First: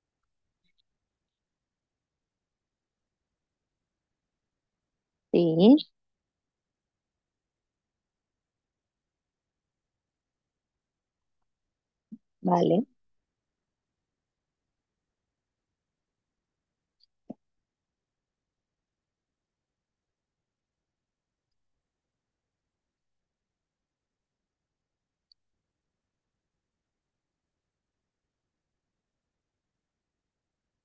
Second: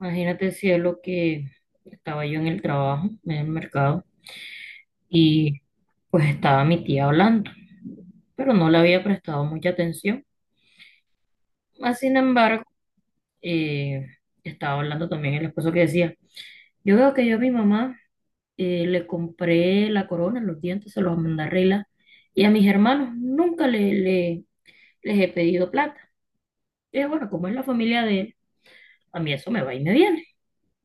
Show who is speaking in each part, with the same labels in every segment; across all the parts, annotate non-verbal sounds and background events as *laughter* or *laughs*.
Speaker 1: Imagínate, cielo, que estaba yo en el trabajo, en el mercado, y
Speaker 2: Sí,
Speaker 1: pues estaba mi tía hablando, pero no le había prestado mucha atención. Más sin embargo,
Speaker 2: vale.
Speaker 1: eh, estaba hablando también el esposo que decía, yo veo que yo a mi mamá le compré la corona, los dientes, se los mandé a arreglar, y a mis hermanos nunca les he pedido plata. Y yo, bueno, como es la familia de él, a mí eso me va y me viene.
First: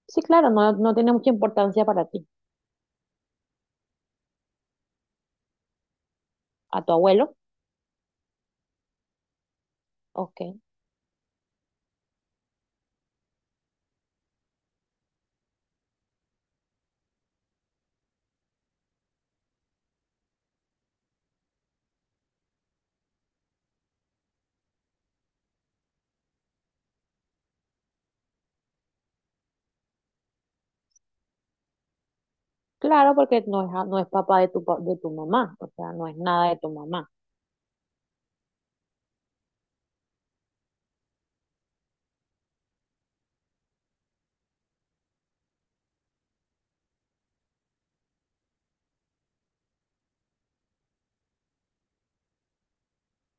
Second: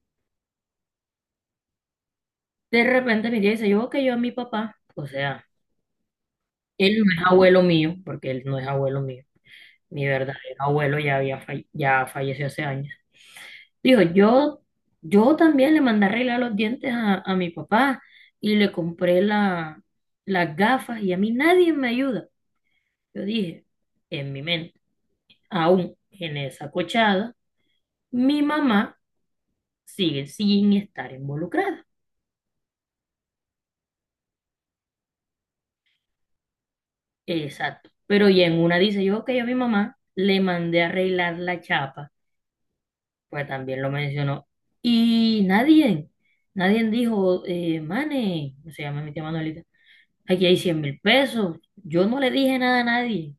Speaker 2: Sí, claro, no, no tiene mucha importancia para ti.
Speaker 1: De repente mi tía dice, yo veo que yo a mi papá, o sea,
Speaker 2: ¿A tu
Speaker 1: él no es
Speaker 2: abuelo?
Speaker 1: abuelo mío, porque él no es abuelo mío. Mi
Speaker 2: Ok.
Speaker 1: verdadero abuelo ya falleció hace años. Dijo, yo también le mandé a arreglar los dientes a mi papá y le compré las gafas y a mí nadie me ayuda. Yo dije, en mi mente, aún en esa cochada, mi mamá sigue sin estar involucrada.
Speaker 2: Claro, porque no es, no es papá de tu, de tu mamá, o sea, no es nada de tu mamá.
Speaker 1: Exacto. Pero y en una dice yo, ok, a mi mamá le mandé a arreglar la chapa pues también lo mencionó. Y nadie, nadie dijo, Mane, se llama mi tía Manuelita, aquí hay 100.000 pesos. Yo no le dije nada a nadie,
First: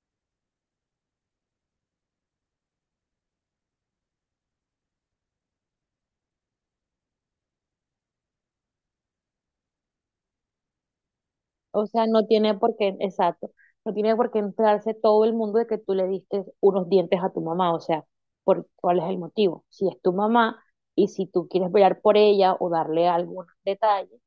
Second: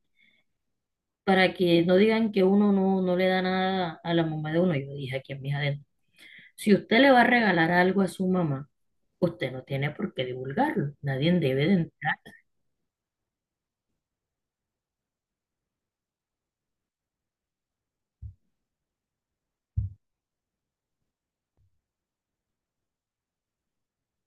Speaker 1: para que no digan que uno no le da nada a la mamá de uno. Yo dije aquí en mis adentros, si usted le va a regalar algo a su mamá, usted no tiene por qué divulgarlo. Nadie debe de
Speaker 2: O sea,
Speaker 1: entrar.
Speaker 2: no tiene por qué, exacto, no tiene por qué entrarse todo el mundo de que tú le diste unos dientes a tu mamá, o sea, ¿cuál es el motivo? Si es tu mamá y si tú quieres velar por ella o darle algún detalle,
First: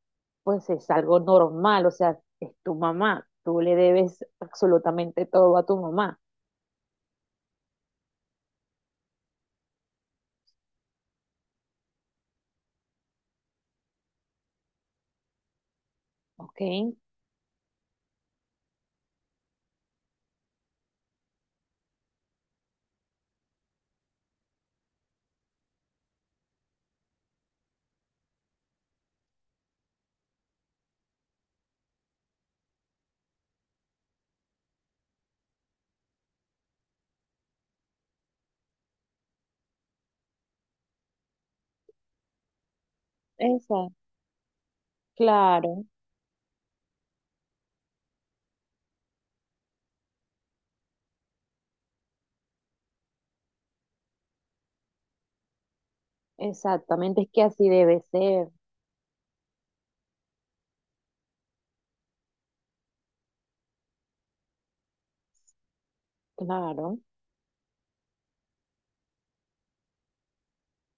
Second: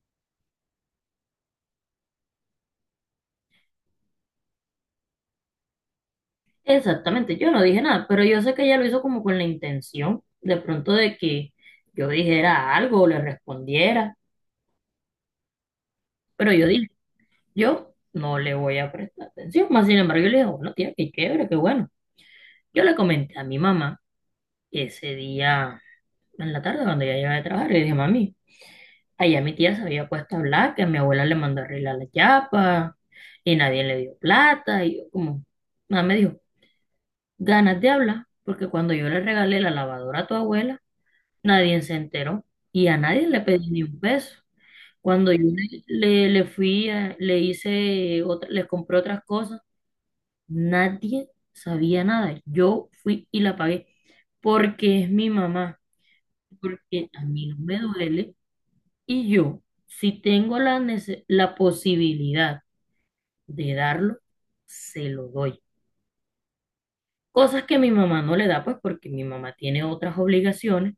Speaker 2: pues es algo normal, o sea, es tu mamá, tú le debes absolutamente todo a tu mamá,
Speaker 1: Exactamente, yo no dije nada, pero yo sé que ella lo hizo como con la intención, de pronto de que yo dijera algo o le respondiera, pero yo dije,
Speaker 2: ¿ok?
Speaker 1: yo no le voy a prestar atención, más sin embargo yo le digo, bueno, tía, qué chévere, qué bueno. Yo le comenté a mi mamá ese día en la tarde cuando ella llegaba de trabajar, le dije, mami, allá mi tía se había puesto a hablar que a mi abuela le mandó a arreglar la chapa y nadie le dio plata y yo como, nada me dijo, ganas de hablar, porque cuando yo le regalé la lavadora a tu abuela, nadie se enteró y a nadie le pedí ni
Speaker 2: Exacto.
Speaker 1: un peso. Cuando yo
Speaker 2: Claro,
Speaker 1: le fui, le hice, le compré otras cosas. Nadie sabía nada. Yo fui y la pagué porque es mi mamá, porque
Speaker 2: exactamente,
Speaker 1: a
Speaker 2: es que
Speaker 1: mí no
Speaker 2: así
Speaker 1: me
Speaker 2: debe
Speaker 1: duele
Speaker 2: ser,
Speaker 1: y yo, si tengo la posibilidad de darlo, se lo doy.
Speaker 2: claro,
Speaker 1: Cosas que mi mamá no le da, pues porque mi mamá tiene otras obligaciones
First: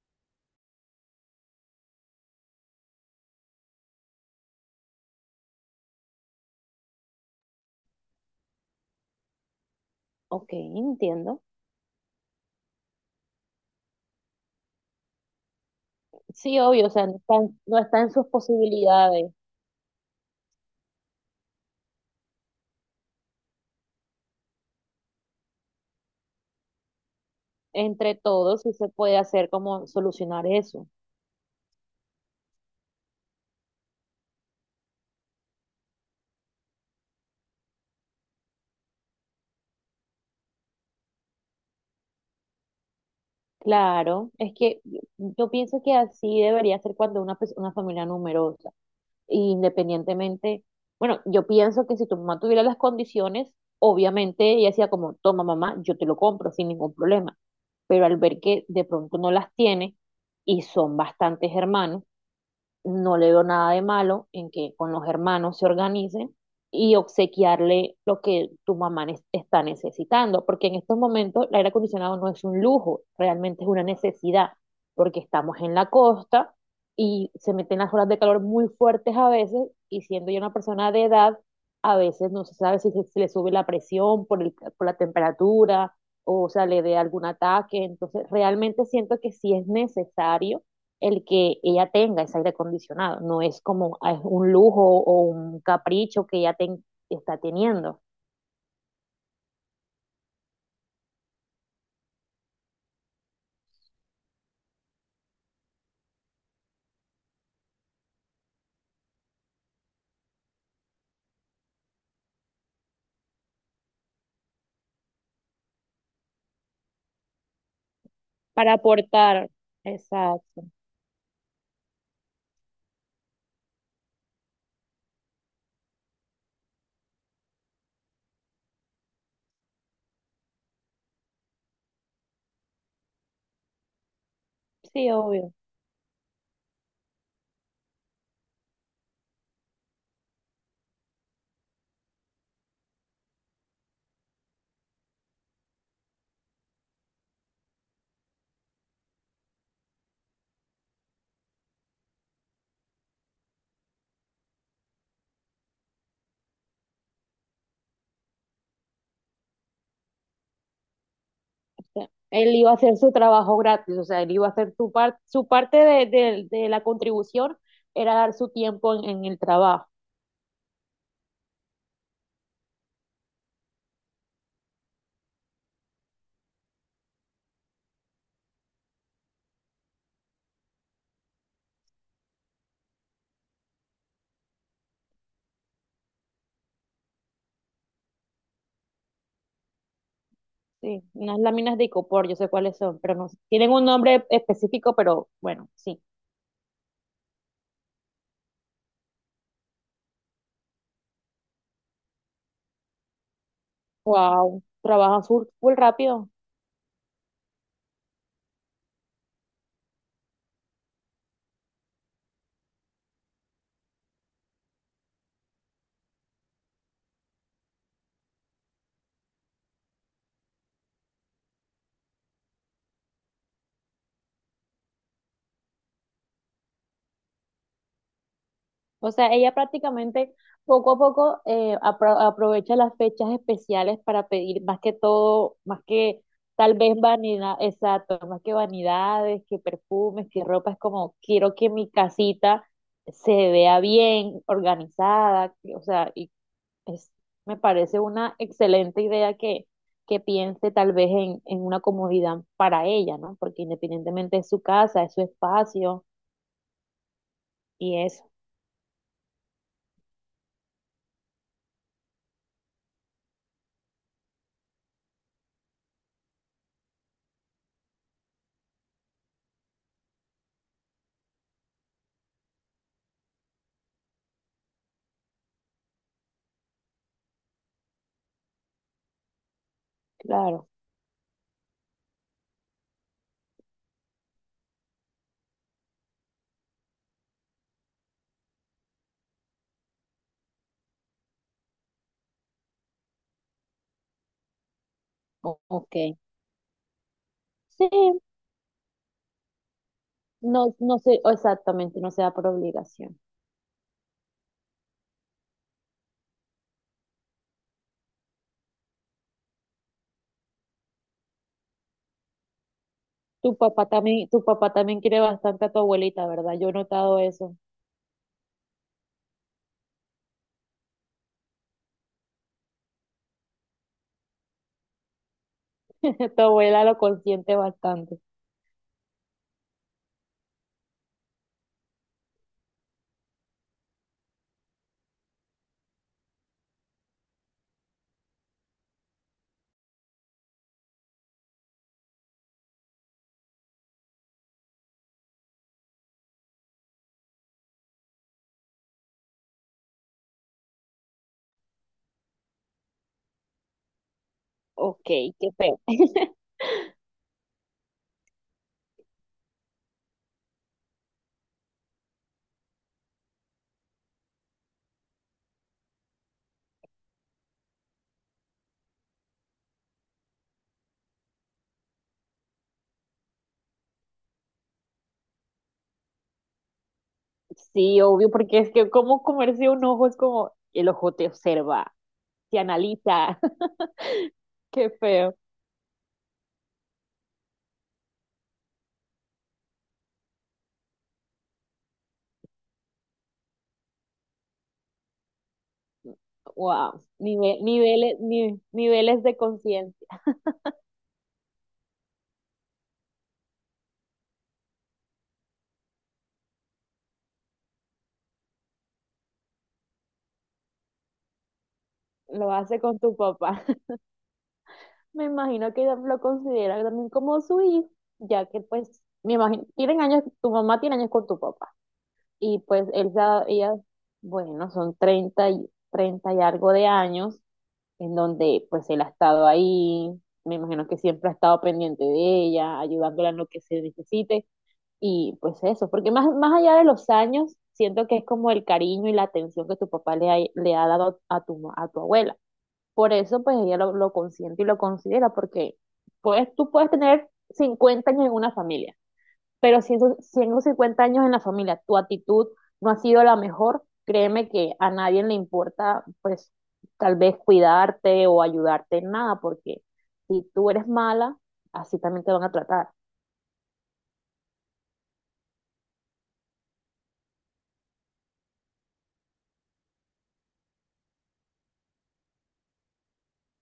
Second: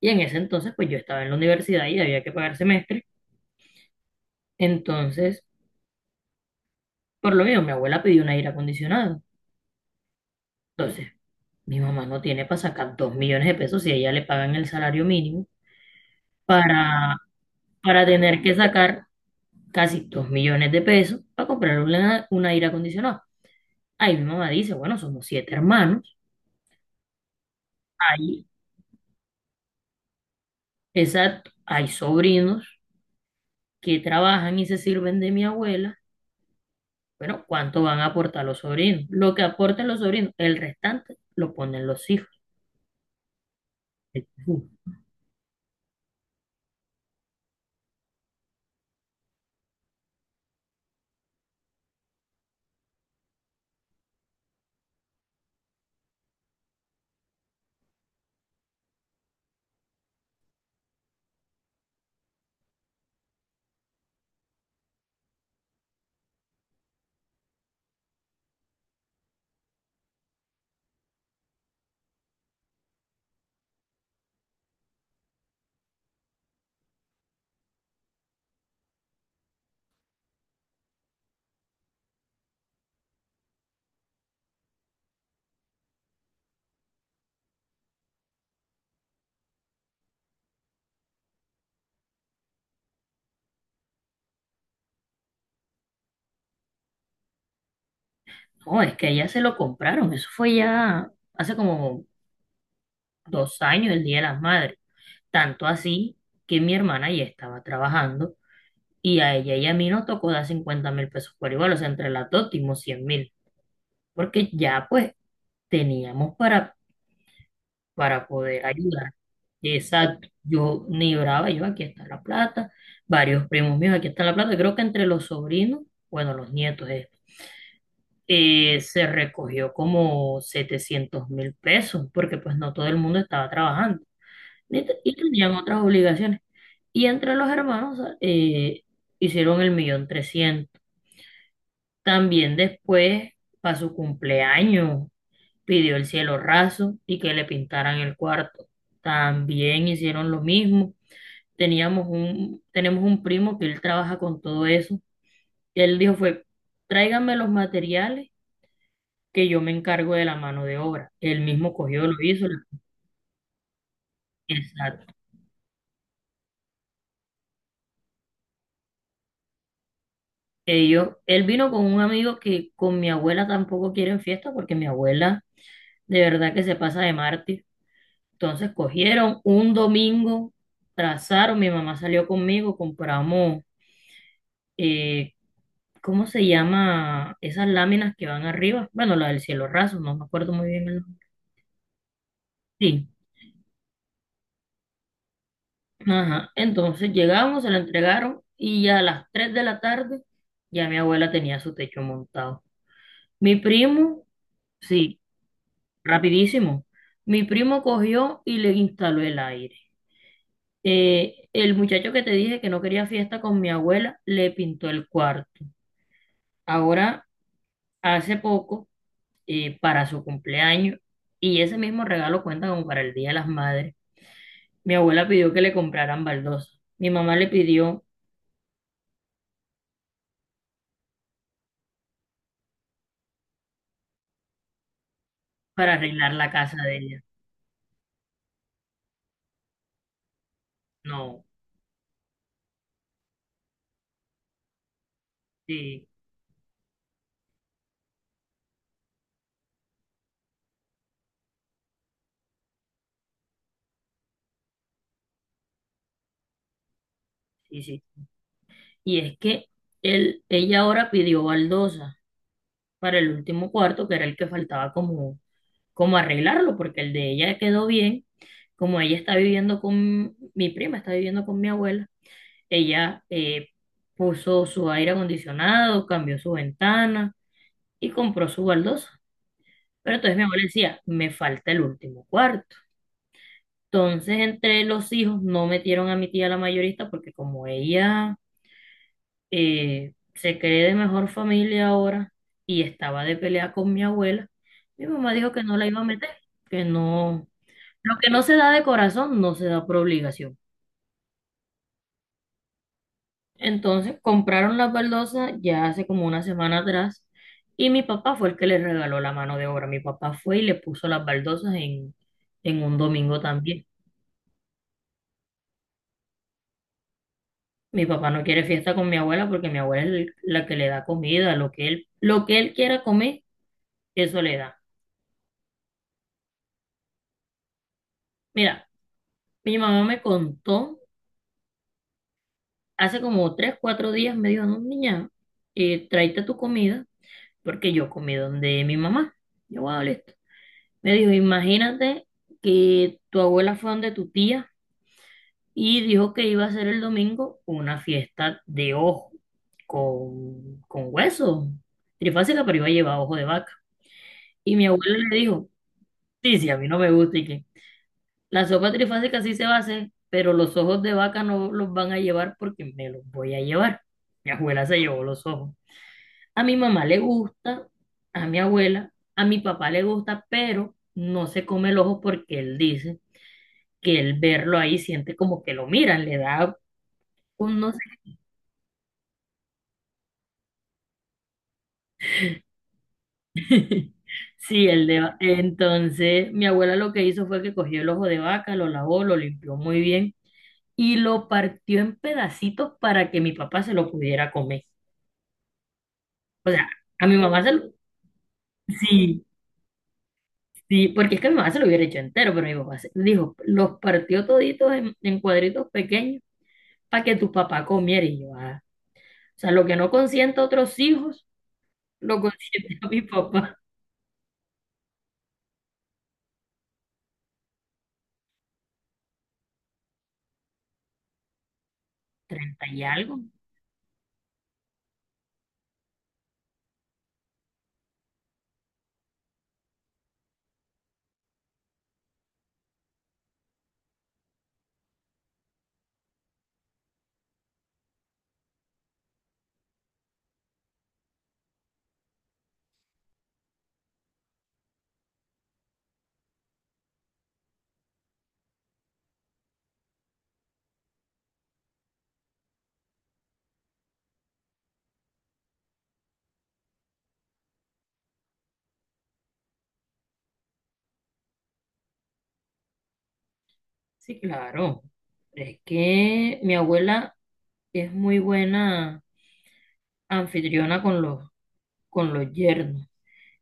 Speaker 1: y en ese entonces, pues yo estaba en la universidad y había que pagar semestre. Entonces, por lo mismo, mi abuela pidió un aire acondicionado.
Speaker 2: ok,
Speaker 1: Entonces,
Speaker 2: entiendo.
Speaker 1: mi mamá no tiene para sacar 2 millones de pesos si a ella le pagan el salario mínimo
Speaker 2: Sí, obvio, o sea,
Speaker 1: para
Speaker 2: no está, no está
Speaker 1: para
Speaker 2: en sus
Speaker 1: tener que sacar
Speaker 2: posibilidades,
Speaker 1: casi 2 millones de pesos para comprar un aire acondicionado. Ahí mi mamá dice, bueno, somos siete hermanos,
Speaker 2: entre
Speaker 1: hay,
Speaker 2: todos, si se puede hacer como solucionar eso.
Speaker 1: exacto, hay sobrinos que trabajan y se sirven de mi abuela. Bueno, ¿cuánto van a aportar los sobrinos? Lo que aporten los sobrinos, el restante lo ponen los hijos.
Speaker 2: Claro, es que yo pienso que así debería ser cuando una, una familia numerosa, independientemente, bueno, yo pienso que si tu mamá tuviera las condiciones, obviamente ella decía como, toma mamá, yo te lo compro sin ningún problema, pero al ver que de pronto no las tiene y son bastantes hermanos, no le veo nada de malo en que con los hermanos se organicen y obsequiarle lo que tu mamá está necesitando, porque en estos momentos el aire acondicionado no es un lujo, realmente es una necesidad, porque estamos en la costa y se meten las olas de calor muy fuertes a veces, y siendo yo una persona de edad, a veces no se sabe si se, si le sube la presión por por la temperatura o sea, le dé algún ataque, entonces realmente siento que sí es necesario el que ella tenga ese aire acondicionado, no es como es un lujo o un capricho que ella está teniendo.
Speaker 1: No, es que ya se lo compraron, eso fue ya hace como 2 años, el Día de las Madres. Tanto así que mi hermana ya estaba trabajando. Y a ella y a mí nos tocó dar 50.000 pesos por igual, o sea, entre las dos dimos 100.000, porque ya pues teníamos para poder
Speaker 2: Para
Speaker 1: ayudar.
Speaker 2: aportar.
Speaker 1: Exacto,
Speaker 2: Exacto.
Speaker 1: yo ni brava, yo aquí está la plata, varios primos míos, aquí está la plata, creo que entre los sobrinos, bueno, los nietos, se recogió como 700.000 pesos, porque pues no todo el mundo estaba trabajando ni
Speaker 2: Sí,
Speaker 1: y
Speaker 2: obvio. O
Speaker 1: tenían otras obligaciones. Y entre los hermanos hicieron el millón trescientos. También después, para su cumpleaños, pidió el cielo raso y que le pintaran el cuarto. También hicieron lo mismo. Tenemos un primo que él trabaja con todo eso. Y él dijo fue, tráiganme los materiales que yo me encargo de la mano de obra. Él mismo cogió,
Speaker 2: sea,
Speaker 1: lo hizo.
Speaker 2: él iba a hacer su trabajo gratis, o sea, él iba a hacer su,
Speaker 1: Exacto.
Speaker 2: su parte de, de la contribución, era dar su tiempo en el trabajo.
Speaker 1: Ellos, él vino con un amigo que con mi abuela tampoco quieren fiesta porque mi abuela de verdad que se pasa de mártir. Entonces cogieron un domingo, trazaron, mi mamá salió conmigo, compramos, eh, ¿cómo se llama? Esas láminas que van arriba. Bueno, la del cielo raso, no me acuerdo muy bien el
Speaker 2: Sí,
Speaker 1: nombre.
Speaker 2: unas láminas de icopor, yo sé cuáles son,
Speaker 1: Sí,
Speaker 2: pero no sé. Tienen un nombre específico, pero bueno, sí.
Speaker 1: ajá. Entonces llegamos, se la entregaron y ya a las 3 de la tarde ya mi abuela tenía su techo montado. Mi primo,
Speaker 2: Wow,
Speaker 1: sí,
Speaker 2: trabajan full, full rápido.
Speaker 1: rapidísimo. Mi primo cogió y le instaló el aire. El muchacho que te dije que no quería fiesta con mi abuela le pintó el cuarto. Ahora, hace poco, para su cumpleaños, y ese mismo regalo cuenta como para el Día de las Madres, mi abuela pidió que le compraran baldosa. Mi mamá le pidió
Speaker 2: O sea, ella prácticamente poco a poco aprovecha las fechas especiales para pedir más que todo, más
Speaker 1: para
Speaker 2: que
Speaker 1: arreglar la
Speaker 2: tal
Speaker 1: casa de
Speaker 2: vez
Speaker 1: ella.
Speaker 2: vanidad, exacto, más que vanidades, que perfumes, que ropa, es como
Speaker 1: No,
Speaker 2: quiero que mi casita se vea bien, organizada, o
Speaker 1: sí,
Speaker 2: sea, es- me parece una excelente idea que piense tal vez en una comodidad para ella, ¿no? Porque independientemente es su casa, es su espacio
Speaker 1: sí, sí.
Speaker 2: y eso,
Speaker 1: Y es que ella ahora pidió baldosa para el último cuarto, que era el que faltaba como arreglarlo, porque el de ella quedó bien. Como ella está viviendo con mi prima, está viviendo con mi abuela. Ella puso su aire acondicionado, cambió su ventana y compró su baldosa. Pero entonces mi abuela
Speaker 2: claro,
Speaker 1: decía, me falta el último cuarto. Entonces entre los hijos no metieron a mi tía la mayorista porque como ella se cree de mejor familia ahora y estaba de pelea con mi abuela, mi mamá dijo que no la
Speaker 2: ok.
Speaker 1: iba a meter, que no, lo
Speaker 2: Sí,
Speaker 1: que no se da de corazón no se da por obligación.
Speaker 2: no, no sé exactamente, no se da por obligación.
Speaker 1: Entonces compraron las baldosas ya hace como una semana atrás y mi papá fue el que le regaló la mano de obra. Mi papá fue y le puso las baldosas en un domingo también.
Speaker 2: Tu papá también quiere bastante a tu abuelita, ¿verdad? Yo he notado eso.
Speaker 1: Mi papá no quiere fiesta con mi abuela porque mi abuela es la que le da comida, lo que él quiera comer, eso le da.
Speaker 2: *laughs* Tu abuela lo consiente bastante.
Speaker 1: Mira, mi mamá me contó hace como 3, 4 días, me dijo, no, niña, tráete tu comida porque yo comí donde mi mamá. Yo, wow, listo. Me dijo, imagínate que tu abuela fue donde tu tía y dijo que iba a hacer el domingo una fiesta de ojo con hueso, trifásica, pero iba a llevar ojo de vaca. Y mi
Speaker 2: Ok,
Speaker 1: abuelo le
Speaker 2: qué
Speaker 1: dijo,
Speaker 2: feo. *laughs*
Speaker 1: sí, sí, a mí no me gusta y que la sopa trifásica sí se va a hacer, pero los ojos de vaca no los van a llevar porque me los voy a llevar. Mi abuela se llevó los ojos. A mi mamá le gusta, a mi abuela, a mi papá le gusta, pero no se come el ojo porque él dice que el verlo ahí siente como que lo miran, le da un no sé.
Speaker 2: Sí, obvio, porque es que como comerse un ojo es como el ojo te observa, te analiza. *laughs*
Speaker 1: Sí,
Speaker 2: Qué
Speaker 1: el de,
Speaker 2: feo.
Speaker 1: entonces mi abuela lo que hizo fue que cogió el ojo de vaca, lo lavó, lo limpió muy bien y lo partió en pedacitos para que mi papá se lo pudiera comer. O sea,
Speaker 2: Wow.
Speaker 1: a mi mamá se lo.
Speaker 2: Niveles, niveles de
Speaker 1: Sí,
Speaker 2: conciencia.
Speaker 1: sí, porque es que mi mamá se lo hubiera hecho entero, pero mi papá dijo, los partió toditos en cuadritos pequeños para que tu papá comiera y yo, "Ah". O sea, lo que no consiente a otros hijos, lo
Speaker 2: Lo hace
Speaker 1: consiente
Speaker 2: con
Speaker 1: a
Speaker 2: tu
Speaker 1: mi
Speaker 2: papá.
Speaker 1: papá.
Speaker 2: Me imagino que lo considera también como su hijo, ya que pues, me imagino, tienen años, tu mamá tiene años con tu papá, y
Speaker 1: Treinta
Speaker 2: pues
Speaker 1: y
Speaker 2: él,
Speaker 1: algo.
Speaker 2: ella, bueno, son treinta y algo de años, en donde pues él ha estado ahí, me imagino que siempre ha estado pendiente de ella, ayudándola en lo que se necesite, y pues eso, porque más, más allá de los años, siento que es como el cariño y la atención que tu papá le ha dado a tu, a tu abuela por eso, pues ella lo consiente y lo considera, porque pues, tú puedes tener 50 años en una familia, pero si en esos 50 años en la familia tu actitud no ha sido la mejor, créeme que a nadie le importa, pues, tal vez cuidarte o ayudarte en nada, porque si tú eres mala, así también te van a tratar.
Speaker 1: Sí, claro. Es que mi abuela y es muy buena anfitriona con los yernos.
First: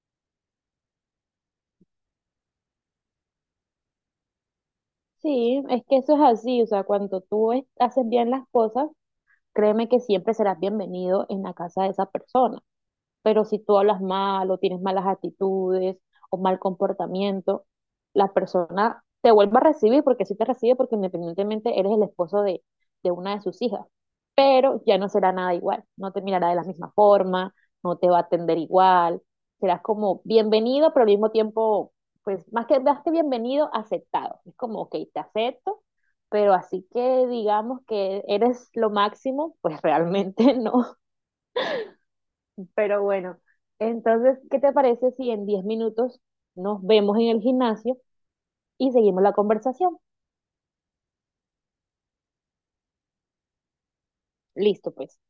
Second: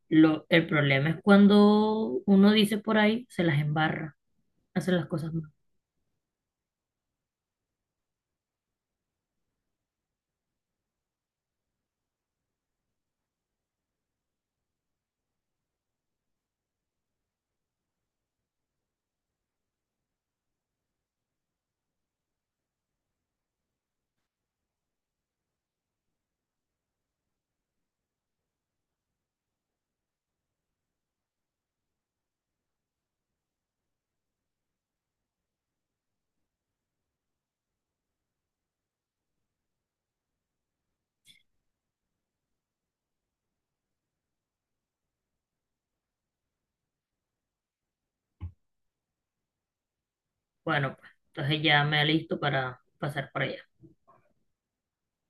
Speaker 1: El problema es cuando uno dice por ahí, se las embarra, hace las cosas mal.
Speaker 2: Sí, es que eso es así, o sea, cuando tú haces bien las cosas, créeme que siempre serás bienvenido en la casa de esa persona. Pero si tú hablas mal o tienes malas actitudes o mal comportamiento, la persona te vuelve a recibir porque sí te recibe porque independientemente eres el esposo de, una de sus hijas. Pero ya no será nada igual, no te mirará de la misma forma, no te va a atender igual, serás como bienvenido, pero al mismo tiempo, pues más que bienvenido, aceptado. Es como, ok, te acepto, pero así que digamos que eres lo máximo, pues *laughs* realmente no. Pero bueno, entonces, ¿qué te parece si en 10 minutos nos vemos en el gimnasio y seguimos la conversación?
Speaker 1: Bueno, pues entonces ya me alisto para pasar por allá.
Speaker 2: Listo, pues.